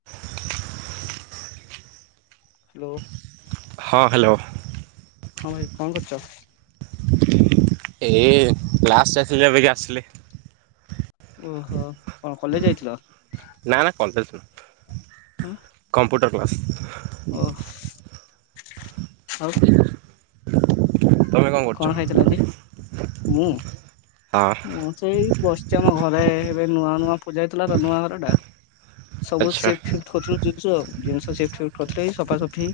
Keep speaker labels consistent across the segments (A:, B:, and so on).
A: [unintelligible]
B: Hello
A: ହଁ hello.
B: ହଁ ଭାଇ କଣ୍ କରୁଚ?
A: ଏଇ କ୍ଳାସ୍ ଯାଇଥିଲି ଯେ ଅବିକା ଆସିଲି।
B: ଓହୋ କଣ କଲେଜ ଯାଇଥିଲ?
A: ନା ନା କଲେଜ୍ ନୁହୁଁ, କମ୍ପୁଟର୍ କ୍ଲାସ୍।
B: ଓହ୍--ହ୍
A: ତମେ କରୁଛ?
B: କଣ ଖଇଥିଲା ଆଜି ମୁଁ?
A: ହଁ।
B: ମୁଁ ସେଇ ବସିଚି ଆମ ଘରେ ଏବେ ନୂଆ ନୂଆ ପୂଜା ହେଇଥିଲା ତ ନୂଆ ଘର ଟା। ସବୁ
A: ଆଚ୍ଛା
B: ସିଫ୍ଟ ଫିଫ୍ଟ ହଉଥିଲ ଜିନିଷ ଜିନିଷ ସିଫ୍ଟ ଫିପ୍ଟ କରିଥିଲୁ ଏଇ ସଫାସଫି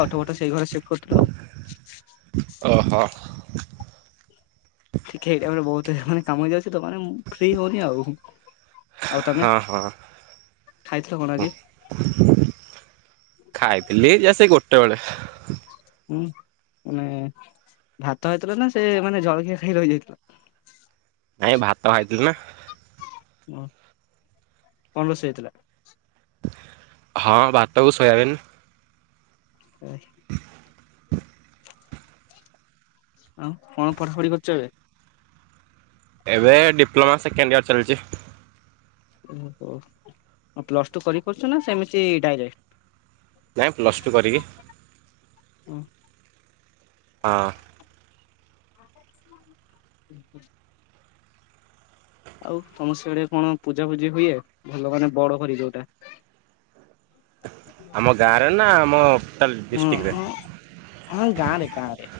B: ଖଟଫଟ ସେଇ ଘରେ ସିଫ୍ଟ କରୁଥିଲୁ ଆଉ।
A: ଓହ।
B: ଠିକେ ଏଇଟାଇମରେ ବହୁତ୍ ହେ-ମାନେ କାମ ହେଇଯାଉଚି ତ ମାନେ ମୁଁ ଫ୍ରି ହଉନି ଆଉ। ଆଉ ତମେ
A: ହଁ
B: ଖାଇଥିଲ କଣ
A: ହଁଁ।
B: ଆଜି?
A: ଖାଇଥିଲି ଯହା ସେ ଗୋଟେବେଳେ।
B: ହୁଁ ମାନେ ଭାତ ହେଇଥିଲା ନା ସେ ମାନେ ଜଳଖିଆ ଖାଇ ରହିଯାଇଥିଲ?
A: ନାଇଁ ଭାତ ଖାଇଥିଲି ନା।
B: ଓଃ କଣ ରୋଷେଇ ହେଇଥିଲା?
A: ହଁ ଭାତ କୁ ଶୋୟାବିନ୍।
B: [inaudible]
A: [unintelligible]
B: ଆଉ କଣ ପଠଢାପଢି କରୁଚ ଏବେ?
A: ଏବେ ଡିପ୍ଲୋମା ସେକେଣ୍ଡ୍ ଇୟର ଚାଲିଚି।
B: ଓହୋ ଆଉ ପ୍ଲସ ଟୁ କରିକି କରୁଚ ନା ସେମିତି ଡାଇରେକ୍ଟ?
A: ନାଇଁ ପ୍ଲସ୍ ଟୁ କରିକି। ହଁ।
B: ହଁ ଆଉ ତମ ସେଆଡେ କଣ ପୂଜା ପଜି ହୁଏ ଭଲ ମାନେ ବଡ କରି ଯୋଉଟା? [unintelligible]
A: ଆମ ଗାଁରେ ନା ଆମ ଟୋଟାଲ
B: ହଁ
A: ଡିଷ୍ଟିକରେ?
B: ହଁ ହଁ ଗାଁରେ କାଁରେ।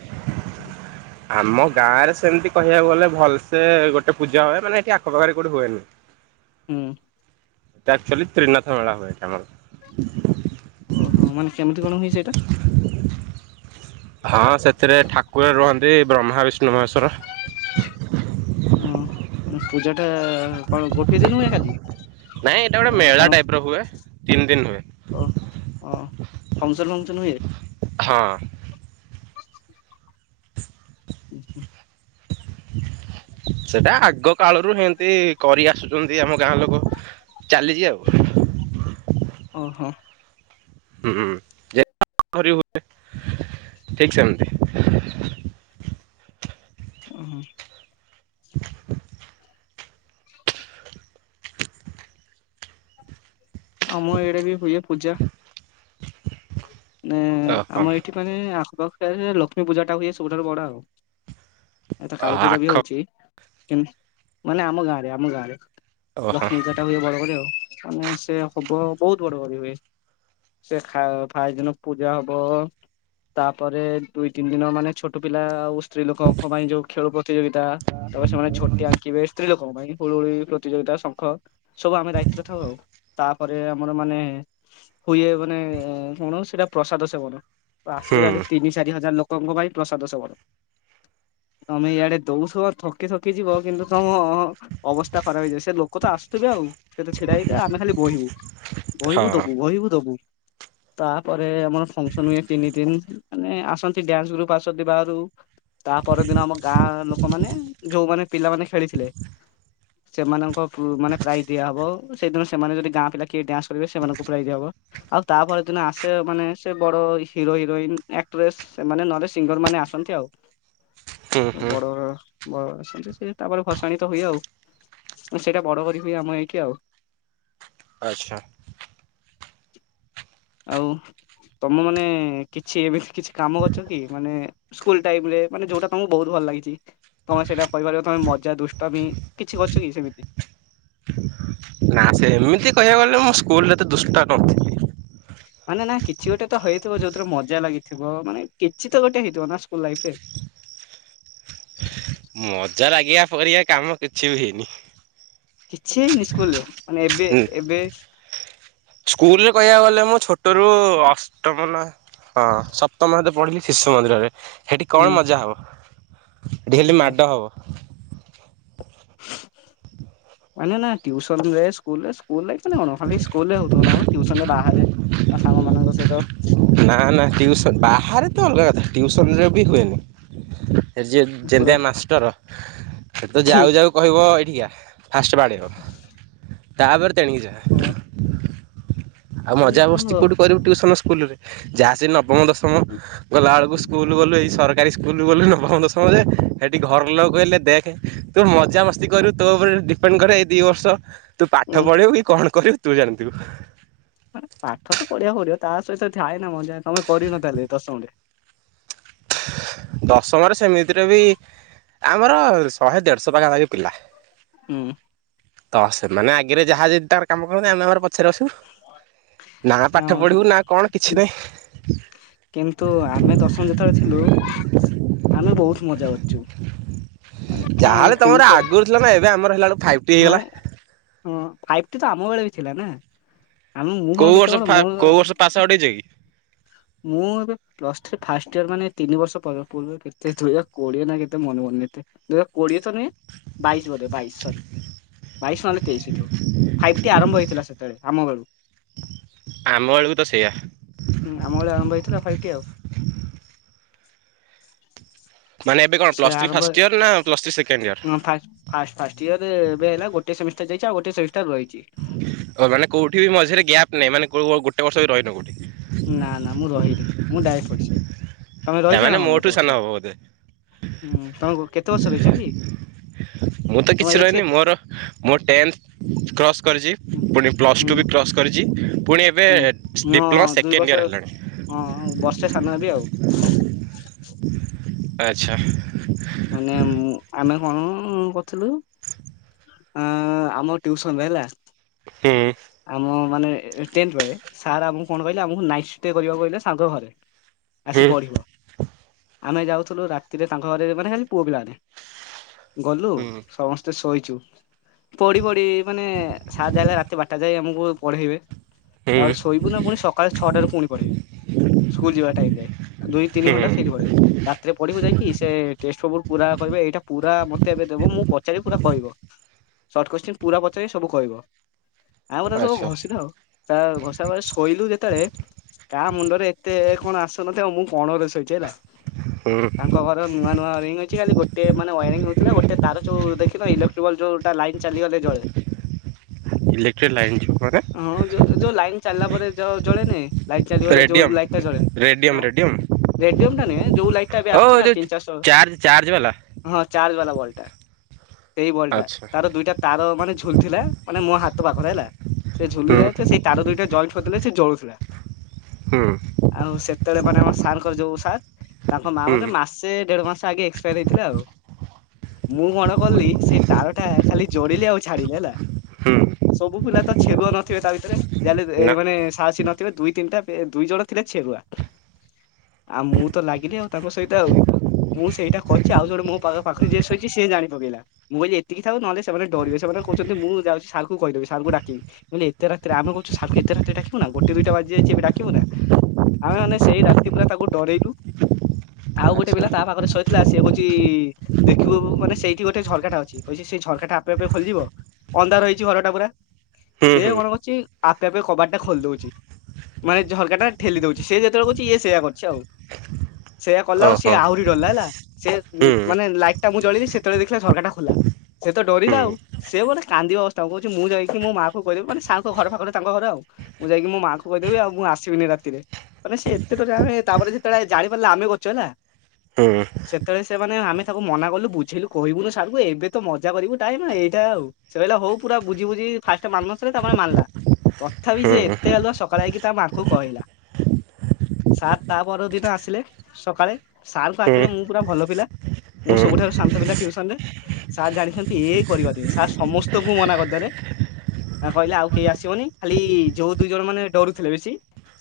A: ଆମ ଗାଁ ରେ ସେମିତି କହିବାକୁ ଗଲେ ଭଲସେ ଗୋଟେ ପୂଜା ହୁଏ ମାନେ ଏଠି ଆଖ ପାଖରେ କୋଉଠି ହୁଏନି।
B: ହୁଁ।
A: ଏଠେ ଅକ୍ଚୁଆଲି ତ୍ରିନାଥ ମେଳା ହୁଏ ଏଠେ ଆମର।
B: ଓହୋ ମାନେ କେମିତି କଣ ହୁଏ ସେଇଟା?
A: ହଁ ସେଥିରେ ଠାକୁର ରୁହନ୍ତି ବ୍ରହ୍ମା ବିଷ୍ଣୁ ମହେଶ୍ଵର।
B: ଉହୁଁ ମାନେ ପୂଜା ଟା କଣ ଗୋଟିଏ ଦିନ ହୁଏ ଖାଲି?
A: ନାଇଁ ଏଇଟା ଗୋଟେ
B: ନା
A: ମେଳା
B: କଣ
A: ଟାଇପ ର ହୁଏ ତିନି ଦିନି ହୁଏ।
B: ଫଙ୍କସନ୍ ଫଙ୍କସନ୍ ହୁଏ?
A: ହଁ।
B: ଉଁ ହୁଁ।
A: [unintelligible] ସେଟା ଆଗ କାଳରୁ ହେନ୍ତି କରି ଆସୁଛନ୍ତି ଆମ ଗାଁ ଲୋକ ଚାଲିଚି ଆଉ। ହ।
B: ଓହୋ।
A: [inaudible] ଠିକ୍ ସେମତି।
B: ଉଁହୁ।
A: [unintelligible]
B: ଆମ ଇଆଡେ ବି ହୁଏ ପୂଜା। ନେ
A: ଓହୋ
B: ଆମ ଏଠି ମାନେ ଆଖପାଖରେ ଲକ୍ଷ୍ମୀ ପୂଜା ଟା ହୁଏ ସବୁଠାରୁ ବଡ ଆଉ। ଏ ତ କାଳୀ ପୂଜା ବି
A: ଆଖ
B: ହଉଛି କିନ୍ ମାନେ ଆମ ଗାଁରେ ଆମ ଗାଁରେ।
A: ଓହୋ
B: ଲକ୍ଷ୍ମୀ ପୂଜା ଟା ହୁଏ ବଡ଼ ଘରେ ଆଉ। ମାନେ ସେ ହବ ବହୁତ ବଡ କରି ହୁଏ ସେ ଖା ପ୍ରାୟେ ଦିନ ପୂଜା ହବ। ତାପରେ ଦୁଇ ତିନି ଦିନ ମାନେ ଛୋଟ ପିଲା ଆଉ ସ୍ତ୍ରୀ ଲୋକଙ୍କ ପାଇଁ ଯୋଉ। ଖେଳୁ ପ୍ରତିଯୋଗିତା ତାପରେ ସେମାନେ ଝୋଟି ଆଙ୍କିବେ ସ୍ତ୍ରୀ ଲୋକଙ୍କ ପାଇଁ ହୁଳୁ ହୁଳି ପ୍ରତିଯୋଗିତା ଶଙ୍ଖ। ସବୁ ଆମେ ଦାୟିତ୍ୱରେ ଥାଉ ଆଉ ତାପରେ ଆମର ମାନେ ହୁଏ ମାନେ। କଣ ସେଇଟା ପ୍ରସାଦ ସେବନ
A: ହୁଁ
B: ଆସିବେ ଇଆଡ଼େ ତିନି ଚାରି ହଜାର ଲୋକଙ୍କ ପାଇଁ ପ୍ରସାଦ ସେବନ। ତମେ ଇଆଡେ ଦଉଛ ଥକି ଥକି ଯିବ କିନ୍ତୁ ତମ ଅ ଅବସ୍ଥା ଖରାପ ହେଇଯାଏ ସେ ଲୋକ ତ ଆସୁଥିବେ ଆଉ। ସେ ତ ଛିଡା ହେଇଥେ ଆମେ ଖାଲି ବହିବୁ
A: ହଁ
B: ବହିିବୁ ଦବୁ ବହିିବୁ ଦବୁ। ତାପରେ ଆମର ଫଙ୍କସନ ହୁଏ ତିନି ଦିନ ମାନେ ଆସନ୍ତି ଡ୍ୟାନ୍ସ ଗ୍ରୁପ୍ ଆସନ୍ତି ବାହାରୁ। ତା ପର ଦିନ ଆମ ଗାଁ ଲୋକମାନେ ଯୋଉମାନେ। ପିଲାମାନେ ଖେଳିଥିଲେ ସେମାନଙ୍କ ପୁ ମାନେ ପ୍ରାଇଜ ଦିଆହବ। ସେଦିନ ସେମାନେ ଯଦି ଗାଁ ପିଲା କିଏ ଡ୍ୟାନ୍ସ କରିବେ ସେମାନଙ୍କୁ ପ୍ରାଇ ଦିଆ ହବ ଆଉ ତାପରେ ଦିନ ଆସେ ମାନେ ସେ ବଡ଼ ହିରୋ ହିରୋଇନ ଆକ୍ଟ୍ରେସ୍ ସେମାନେ ନହେଲେ ସିଙ୍ଗର ମାନେ ଆସନ୍ତି ଆଉ।
A: ହୁଁ ହୁଁ
B: ବଡ଼। ବ ସେମିତି ସେ ତାପରେ ଭସାଣି ତ ହୁଏ ଆଉ ସେଇଟା ବଡ କରି ହୁଏ ଆମ ହେଇକି ଆଉ।
A: ଆଚ୍ଛା।
B: ଆଉ ତମ ମାନେ କିଛି ଏମିତି କିଛି କାମ କରିଛ କି ମାନେ। ସ୍କୁଲ ଟାଇମ ରେ ମାନେ ଯୋଉଟା ତମକୁ ବହୁତ ଭଲ ଲାଗିଚି। ତମେ ସେଇଟା କହିପାରିବ ତମେ ମଜା ଦୁଷ୍ଟାମୀ କିଛି କରିଛ କି ସେମିତି।
A: ନା ସେମିତି କହିବାକୁ ଗଲେ ମୁଁ ସ୍କୁଲରେ ତ ଦୁଷ୍ଟା ନ ହଉଥିଲି।
B: ମାନେ ନା କିଛି ଗୋଟେ ତ ହେଇଥିବ ଯୋଉଥିରେ ମଜା ଲାଗିଥିବ ମାନେ କିଛି ତ ଗୋଟେ ହେଇଥିବ ନା ସ୍କୁଲ ଲାଇଫ ରେ।
A: ମଜା ଲାଗିବା ପରିଆ କାମ କିଛି ବି ହେଇନି।
B: କିଛି ହେଇନି ସ୍କୁଲରେ ମାନେ ଏବେ ଏବେ।
A: ସ୍କୁଲ ରେ କହିବାକୁ ଗଲେ ମୋ ଛୋଟରୁ ଅଷ୍ଟମ ନା। ହଁ ସପ୍ତମ ହତ ପଢିଲି ଶିଶୁ ମନ୍ଦିରରେ ହେଠି
B: ହୁଁ
A: କଣ ମଜା ହବ। ଢ଼େଲି
B: ଓହୋ
A: ମାଡ଼ ହବ।
B: ମାନ ନା ଟ୍ୟୁସନ ଯଉ ଯାଏସ୍ ସ୍କୁଲରେ ସ୍କୁଲରେ ମାନେ କଣ ଖାଲି ସ୍କୁଲରେ ହଉଥିବ ନା କଣ ଟିଉସନ ରେ ବାହାରେ ବା ସାଙ୍ଗମାନଙ୍କ ସହିତ।
A: ନା ନା ଟିଉସନ ବାହାରେ ତ ଅଲଗା କଥା ଟିଉସନରେ ବି ହୁଏନି। ଯେ
B: ପୁରା
A: ଯେନତିଆ ମାଷ୍ଟର। ସେତ ଯାଉ ଯାଉ କହିବ ଏଇଠିକିକା ଫାଷ୍ଟ ବାଡେଇବ ତାପରେ ତେଣିକି ଜାହା।
B: ହଁ।
A: ଆଉ ମଜା ବସ୍ତି
B: ତ
A: କୋଉଠି କରିବୁ ଟ୍ୟୁସନ ସ୍କୁଲ ରେ ଯାହା ସେ ନ ମୁଁ ଦଶମ ଗଲାଳ କୁ ସ୍କୁଲ ଗଲୁ ଏଇ ସରକା କାଲି ସ୍କୁଲଗଲୁ ନବମ ଦଶମ ଯାଏ। ଏଠି ଘର ଲୋକକହିଲେ ଦେଖେ। ତୁ ମଜା ମସ୍ତି କରିବୁ ତୋ ଉପରେ ଡିପେଣ୍ଡ କରେ ଏଇ ଦି ବର୍ଷ। ତୁ ପାଠ
B: ଉଁ
A: ପଢେଇବୁ କି କଣ କରିବୁ ତୁ ଜାଣି ଥିବୁ।
B: ପାଠ ତ ପଢ଼ିବାକୁ ପଢିବ ତା ସହିତ ଥାଏ ନା ମଜାଏ ତମେ କରିନତାହେଲେ ଲେ ଦଶମରେ।
A: ଦଶମରେ ସେମିତିରେ ବି ଆମର ଶହେ ଦେଢ଼ଶହ ପାଖାପାଖି ପିଲା।
B: ହୁଁ।
A: ତ ସେ ମାନେ ଆଗରେ ଯାହା ଯେତିକି ତାର କାମ କରନ୍ତି ଆ ଆମର। ପଛରେ ଆସୁ ନା ପାଠ
B: ଆଉ
A: ପଢ଼ିବୁ ନା କଣ କିଛି ନାହିଁ।
B: କିନ୍ତୁ ଆମେ ଦଶମ ଯେତେବେଳେ ଥିଲୁ। ଆମେ ବହୁତ ମଜା କରଚୁ।
A: ଯାହା ହେଲେ ତମର ଆଗରୁ ଥିଲା ନା ଏବେ ଆମର ହେଲା ବେଳ କୁ ଫାଇଭ ଟି ହେଇଗଲା।
B: ହଁ ଫାଇଟି ତ ଆମ ବେଳେ ବି ଥିଲା ନା। ଆମେ ମୁଁ କଣ
A: କୋଉ
B: କେତେ
A: ବର୍ଷ
B: ବଡ
A: ଫା
B: ମୁଁ
A: କୋଉ ବର୍ଷ ପାସ ଆଉଟ ହେଇଚ କି?
B: ମୁଁ ଏବେ। ପ୍ଲସ୍ ଥ୍ରୀ ଫାଷ୍ଟ ଇୟର ମାନେ ତିନି ବର୍ଷ ପୂର୍ରୁ କେତେ ଦୁଇ ହଜ କୋଏ ନା କେତେ ମନେ ପଡୁନି ଏତେ। ଦି ହଜାର କୋଡିଏ ତ ନୁହଁ। ବାଇଶ ବୋଧେ ବାଇଶ ସରି ବାଇଶ ନହେଲେ ତେଇଶ ହେଇଥିବ। ଫାଇପଟି ଆରମ୍ଭ ହେଇଥିଲା ସେତବେଳେ ଆମ ବେଳୁ।
A: ଆମ ବେଳକୁ ତ ସେଇଆ।
B: ହୁ ଆମ ବେଳେ ଆରମ୍ଭ ହେଇଥିଲା ଫାଇଭ ଟି ଆଉ।
A: ମାନ ଏବେ କଣ? ପ୍ଲସ ଥ୍ରୀ ଫାଷ୍ଟ ଇୟର ନା ପ୍ଲସ ଥ୍ରୀ ସେକେ
B: ହ ଫାଷ୍ଟ ଇୟର ଏବେ ହେଲା ଗୋଟେ ସେମିଷ୍ଟାର ଯାଇଚି। ଆଉ ଗୋଟେ ସେମିଷ୍ଟାର ରହିଚି।
A: ମାନେ କୋଉଠି ମଝିରେ ଗ୍ୟାପ୍ ନାହି ମାନେ କୋଉ ଗୋଟେ ବର୍ଷ ବି ରହିନ କଉଠି।
B: ନା ନା ମୁଁ ରହିନି ମୁଁ ଡ୍ୟାରେକ୍ଟ ପଶିଯାଏ। ତମେ ରହିଚ
A: ତାମାନେ
B: ନା କଣ
A: ମୋଠୁ
B: ଗୋଟେ
A: ସାନ
B: ବର୍ଷ?
A: ହବ ବୋଧେ
B: ହଁ ତମକୁ କେତେ ବର୍ଷ ରହିଚ କି?
A: ମୁଁ ତ
B: ତମ
A: କିଛି
B: ଏଜ
A: ରହିନି
B: କେତେ?
A: ମୋର ମୋ ଟେନ୍ଥ କ୍ରସ୍ କରିଚି।
B: ହୁଁ
A: ପୁଣି ପ୍ଲସ୍ ଟୁ ବି
B: ହୁଁ
A: କ୍ରସ୍ କରିଚି। ପୁଣି ଏବେ
B: ହଁ
A: ଡିପ୍ଲୋମା
B: ଦୁଇ
A: ସେକେଣ୍ଡ
B: ବର୍ଷ
A: ଇୟର୍ ହେଲାଣି।
B: ହଁ ବର୍ଷେ ସାନ ହେବି ଆଉ।
A: ଆଚ୍ଛା।
B: ମାନେ ଆମେ କଣ କରିଥିଲୁ? ଅ ଆମ ଟୁଇସନ ରେ ହେଲା।
A: [unintelligible]
B: ଆମ ମାନେ ଟେଣ୍ଠ ବେଳେ ସାର୍ ଆମକୁ କଣ କହିଲେ? ଆମକୁ ନାଇଟ୍ ଷ୍ଟେ କରିବାକୁ କହିଲେ ସାର ଙ୍କ ଘରେ। ଆସେ
A: ହୁଁ
B: ପଢିବ। ଆମେ ଯାଉଥିଲୁ ରାତିରେ ତାଙ୍କ ଘରେ ମାନେ ଖାଲି ପୁଅ ପିଲାମାନେ। ଗଲୁ
A: ହୁଁ
B: ସମସ୍ତେ ଶୋଇଚୁ ପଢି ପଢି ମାନେ ସାର ଯାହା ହେଲା ରାତି ବାର ଆମକୁ ପଢେଇବେ।
A: ହୁଁ।
B: ତାପରେ ଶୋଇବୁ ନା ପୁଣି ସକାଳେ ଛଅଟାରୁ ପୁଣି ପଢେଇବେ। ସ୍କୁଲ ଯିବା ଟାଇମ ରେ ଦୁଇ ତିନି
A: ହୁଁ।
B: ଘଣ୍ଟା ସେଇଠି ପଢେଇବେ। ରାତିରେ ପଢିବୁ ଯାଇକି ସେ ଟେଷ୍ଟ ପୁରା କହିବେ ଏଇଟା ପୁରା ମତେ ଏବେ ଦେବ ମୁଁ ପଚାରି ପୁରା କହିବ। ସର୍ଟ କସଚୀନ ପୁରା ପଚାରିବେ ସବୁ କହିବ ଆମେ ଆରେ ସବୁ
A: ଆଚ୍ଛା।
B: ଘୋଷି ଥାଉ। ତା ଘୋଷା ବରେ ଶୋଇଲୁ ଯେତେବେଳେ କାହା ମୁଣ୍ଡରେ ଏତେ କଣ ଆସିନଥିବ? ମୁଁ କଣ ରେ ଶୋଇ
A: ହୁଁ
B: ତାଙ୍କ ଘର। ର ନୂଆ ନୂଆ ୱରିଙ୍ଗ ହେଇଛି ଗୋଟେ ମାନେ ୱାରରିଙ୍ଗ ହେଉଥିଲା ଗୋଟେ ତାର ଯୋଉ ଦେଖିନ ଇଲେକ୍ଟ୍ରିବଲ ଯୋଉଟା ଲାଇନ୍ ଚାଲିଗଲେ ଜଳେ।
A: ଇଲେକ୍ଟ୍ରିକ ଲାଇନ୍ ଜି ଉପରେ।
B: ହଁ ଯୋଉ ଯୋଉ ଲାଇନ ଚାଲିଲା ପରେ ଜ-ଜଳେନ। ଲାଇଟ ଚାଲିଗଲେ ଯୋଉ
A: ରେଡିୟମ୍
B: ଲାଇଟ ଟା ଚଳେ
A: ରେଡିୟମ୍
B: ହଁ।
A: ରେଡିୟମ୍
B: ରେଡିଅମ୍ ଟା ନୁହେଁ ଯୋଉ ଲାଇଟ ଟା ଏବେ
A: ଓ
B: ଆସଚୁ ନା
A: ଯୋଉ
B: ତିନି ଚାରିଶହ।
A: ଚାର୍ଜ ଚାର୍ଜ ବାଲା
B: ହଁ ଚାର୍ଜ ବାଲା ବଲ୍ ଟା ବଟା ସେଇ ବାଲ୍ ଟା ତାର ଦୁଇଟା। ତାର ମାନେ ଝୁଲ ଥିଲା ମାନେ ମୋ ହାତ ପାଖରେ ହେଲା ସେ ଝୁଲି
A: ହୁଁ
B: ଯାଏ ସେ ତାର ଦୁଇଟା ଜଏଣ୍ଟ କରିଥିଲେ ସେ ଜଳୁଥିଲା।
A: ହୁଁ।
B: ଆଉ ସେତେବେଳେ ମାନେ ଆମ ସାର୍ଙ୍କର ଯୋଉ ସାର୍ ତାଙ୍କ ମା
A: ହୁଁ
B: ମେ ମାସେ ଦେଢ ମାସ ଆଗ ଫ ହେଇଥିଲା ଆଉ ମୁଁ କଣ କଲି ସେ ତାର ଟା ଖାଲି ଯୋଡିଲି ଆଉ ଛାଡିଲି ହେଲା।
A: ହୁଁ
B: ସବୁ ପିଲା ତ ଛେରୁଆ ନଥିବେ ତା ଭିତରେ ଯାହାେଲେ ଏ
A: ନା
B: ମାନେ ସାହସୀ ନ ଦୁଇ ତିନିଟା ଦୁଇ ଜଣ ଥିଲା ଛେରୁଆ। ଆଉ ମୁଁ ତ ଲାଗିଲି ଆଉ ତାଙ୍କ ସହିତ ଆଉ। ମୁଁ ସେଇଟା କରିଛି ଆଉ ଜଣେ ମୋ ପା ପାଖରେ ଯିଏ ଶୋଇଛି ସେ ଜାଣି ପକେଇଲା। ମୁଁ କଲି ଏତିକି ଥାଉ ନହେଲେ ସେମାନେ ଡିବ ସେମାନେ କହୁଛନ୍ତି ମୁଁ ଯାଉଛି ମୁଁ କହିଦେବି ସାର୍ଙ୍କୁ ଡାକିବି ମୁଁ କହିଲି ଏତେ ରାତିରେ ଆମକୁ ସାର୍ଙ୍କୁ ଏତେ ରାତିରେ ଡାକିବୁ ନାଁ ଗୋଟେ ଦିଟା ବାଜିଛି ଏବେ ଡାକିବୁ ନାଁ। ଆମେ ମାନେ ସେଇ ରାତି ପୁରା ତାକୁ ଡରେଇଲୁ। ଆଉ ଗୋଟେ
A: ଆଚ୍ଛା।
B: ପିଲା ତା ପାଖରେ ଶୋଇଥିଲା ସିଏ କହୁଛି ଦେଖିବୁ ମାନେ ସେଇଠି ଗୋଟେ ଝରକାଟା ଅଛି କହିଛି ସେ ଝରକାଟା ଆପେ ଆପେ ଖୋଲିଯିବ ଅନ୍ଧାର ହେ ଘର ଟା ପୁରା
A: ହୁଁ
B: ସିଏ
A: ହୁଁ।
B: କଣ ମତେ ଚି। ଆପେ ଆପେ କବାଟଟା ଖୋଲି ଦଉଛି ମାନେ ଝଲକା ଟା ଠେଲି ଦଉଛି ସେ ଯେତେବେଳେ କୁହୁଛି ଇଏ ସେଇୟା କରୁଛି ଆଉ। ସେଇଆ କଲା ଆଉ ସିଏ
A: ଓହୋ।
B: ଆହୁରି। ଡରିଲା ହେଲା ସେ
A: ହୁଁ
B: ମାନେ ଲାଇଟଟା ମୁଁ ଚଳେଇିଲି ସେତେବେଳେ ଦେଖିଲା ଝରକାଟା ଖୋଲା। ସେ ତ
A: ହୁଁ
B: ଡରିଲା ଆଉ ସେ ବୋଧେ କାନ୍ଦିବା ଅବ୍ ତାଙ୍କୁ କହୁଛି ମୁଁ ଯାଇକି ମୋ ମାକୁ କହିବି ମାନେ ସାରଙ୍କ ଘର ପାଖରେ ତାଙ୍କ ଘର ଆଉ। ମୁଁ ଯାଇକି ମୋ ମାଆଙ୍କୁୁ କହିଦେବି ଆଉ ମୁଁ ଆସିବିନି ରାତିରେ। ମାନେ ସେ ଏତେଟ ଆମେ ତାପରେ ଯେତେବେଳେ ଜାଣି ପାରିଲା ଆମେ କରିଛୁ ହେଲା।
A: ହୁଁ।
B: ସେତେବେଳେ ସେମାନେେ ଆମେ ତାକୁ ମନାକଲୁ ବୁଝେଇଲୁ କହିବୁନୁ ସାରକୁୁ ଏବେ ତ ମଜା କରିବୁ ଟାଇମ ଏଇଟା ଆଉ। ସେ କହିଲା ହଉ ପୁରା ବୁଝି ବୁଝି ଫାଷ୍ଟ ମାନୁନଥିଲା ତାପରେ ମାନଲା ତଥାପି ସେ ଏତେ ଗାଲୁଆ ସକାଳେ ଆ- ତା ମାଙ୍କୁ କହିଲା। ସାର୍ ତା ପରଦିନ ଆସିଲେ ସକାଳେ ସାରଙ୍କ
A: ହୁଁ
B: ଆଖିରେ ମୁଁ ପୁରା ଭଲ ପିଲା। ମୁଁ
A: ହୁଁ
B: ସବୁଠାରୁ ଶାନ୍ତ ପିଲା ଟିଉସନରେ ସାର୍ ଜାଣିଛନ୍ତି ଏଇ କରିବନି ସାର୍ ସମସ୍ତଙ୍କୁ ମୁଁ ମନା କରିଦେଲେ କହିଲେ ଆଉ କେହି ଆସିବନି ଖାଲି ଯୋଉ ଦୁଇ ଜଣ ମାନେ ଡରୁଥିଲେ ବେଶୀ।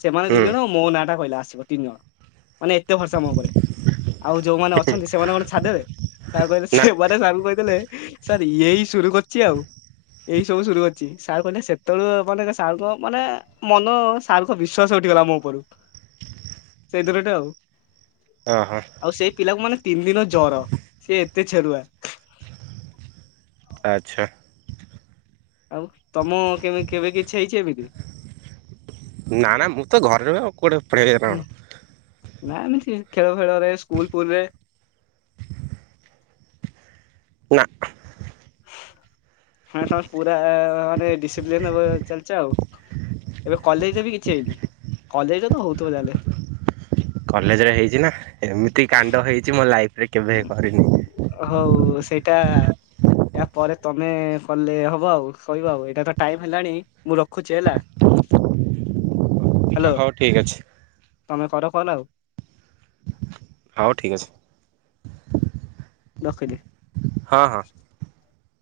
B: ସେମାନେ ଦୁଇ
A: ହୁଁ
B: ଜଣ ମୋ ନାଁଟା କହିଲେ ଆସିବ ତିନି ଜଣ ମାନେ ଏତେ ଭରସା ମୋ ଉପରେ। ଆଉ ଯୋଉମାନେ ଅଛନ୍ତି ସେମାନେ କଣ ଛାଡିଦେବେ। ସାର୍ କହିଲେ
A: ନା
B: ସେମାନେ ସାରଙ୍କୁ କହିଦେଲେ ସାର୍ ଏଇ ସୁରୁ କରିଛି ଆଉ। ଏଇ ସବୁ ସୁରୁ ଅଛି ସାର୍ କହିଲେ ସେତେବେଳୁ ମାନେ ସାରଙ୍କ ମାନେ ମନ ସାରଙ୍କ ବିଶ୍ଵାସ ହଟିଗଲା ମୋ ଉପରୁ ସେଇ ଦିନଠୁ ଆଉ
A: ଅ ହଁ।
B: ଆଉ ସେଇ ପିଲାକୁ ମାନେ ତିନିଦିନ ଜର ସେ ଏତେ ଛେରୁଆ।
A: ଆଚ୍ଛା।
B: ଆଉ ତମ କେ କେବେ କିଛି ହେଇଛି ଏମିତି?
A: ନା ନା ମୁଁ ତ ଘରେ ରହେ ଆଉ [unintelligible] କଣ।
B: ହୁଁ ନା ଏମିତି ଖେଳ ଫେଳରେ ସ୍କୁଲ ଫୁଲ୍ ରେ।
A: ନା।
B: ହଁ ତମେ ପୁରା ମାନେ ଡିସିପ୍ଲିନି ରେ ଚାଲିଚ ଆଉ। ଏବେ କଲେଜରେ ବି କିଛି ହେଇନି କଲେଜରେ ତ ହଉଥିବ ତାହେଲେ।
A: କଲେଜ୍ ରେ ହେଇଚି ନା ଏମିତି କାଣ୍ଡ ହେଇଚି ମୋ ଲାଇଫ୍ ରେ କେବେ କରିନି।
B: ହଉ ସେଇଟା ଇୟା ପରେ ତମେ କଲେ ହବ ଆଉ କହିବ ଆଉ ଏଇଟା ତ ଟାଇମ୍ ହେଲାଣି ମୁଁ ରଖୁଚି ହେଲା।
A: ଆଚ୍ଛା
B: ହ୍ୟାଲୋ
A: ହଉ ଠିକ୍ ଅଛି।
B: ତମେ କର କଲ୍ ଆଉ।
A: ହଉ ଠିକ୍ ଅଛି।
B: ରଖିଲି।
A: ହଁ ହଁ।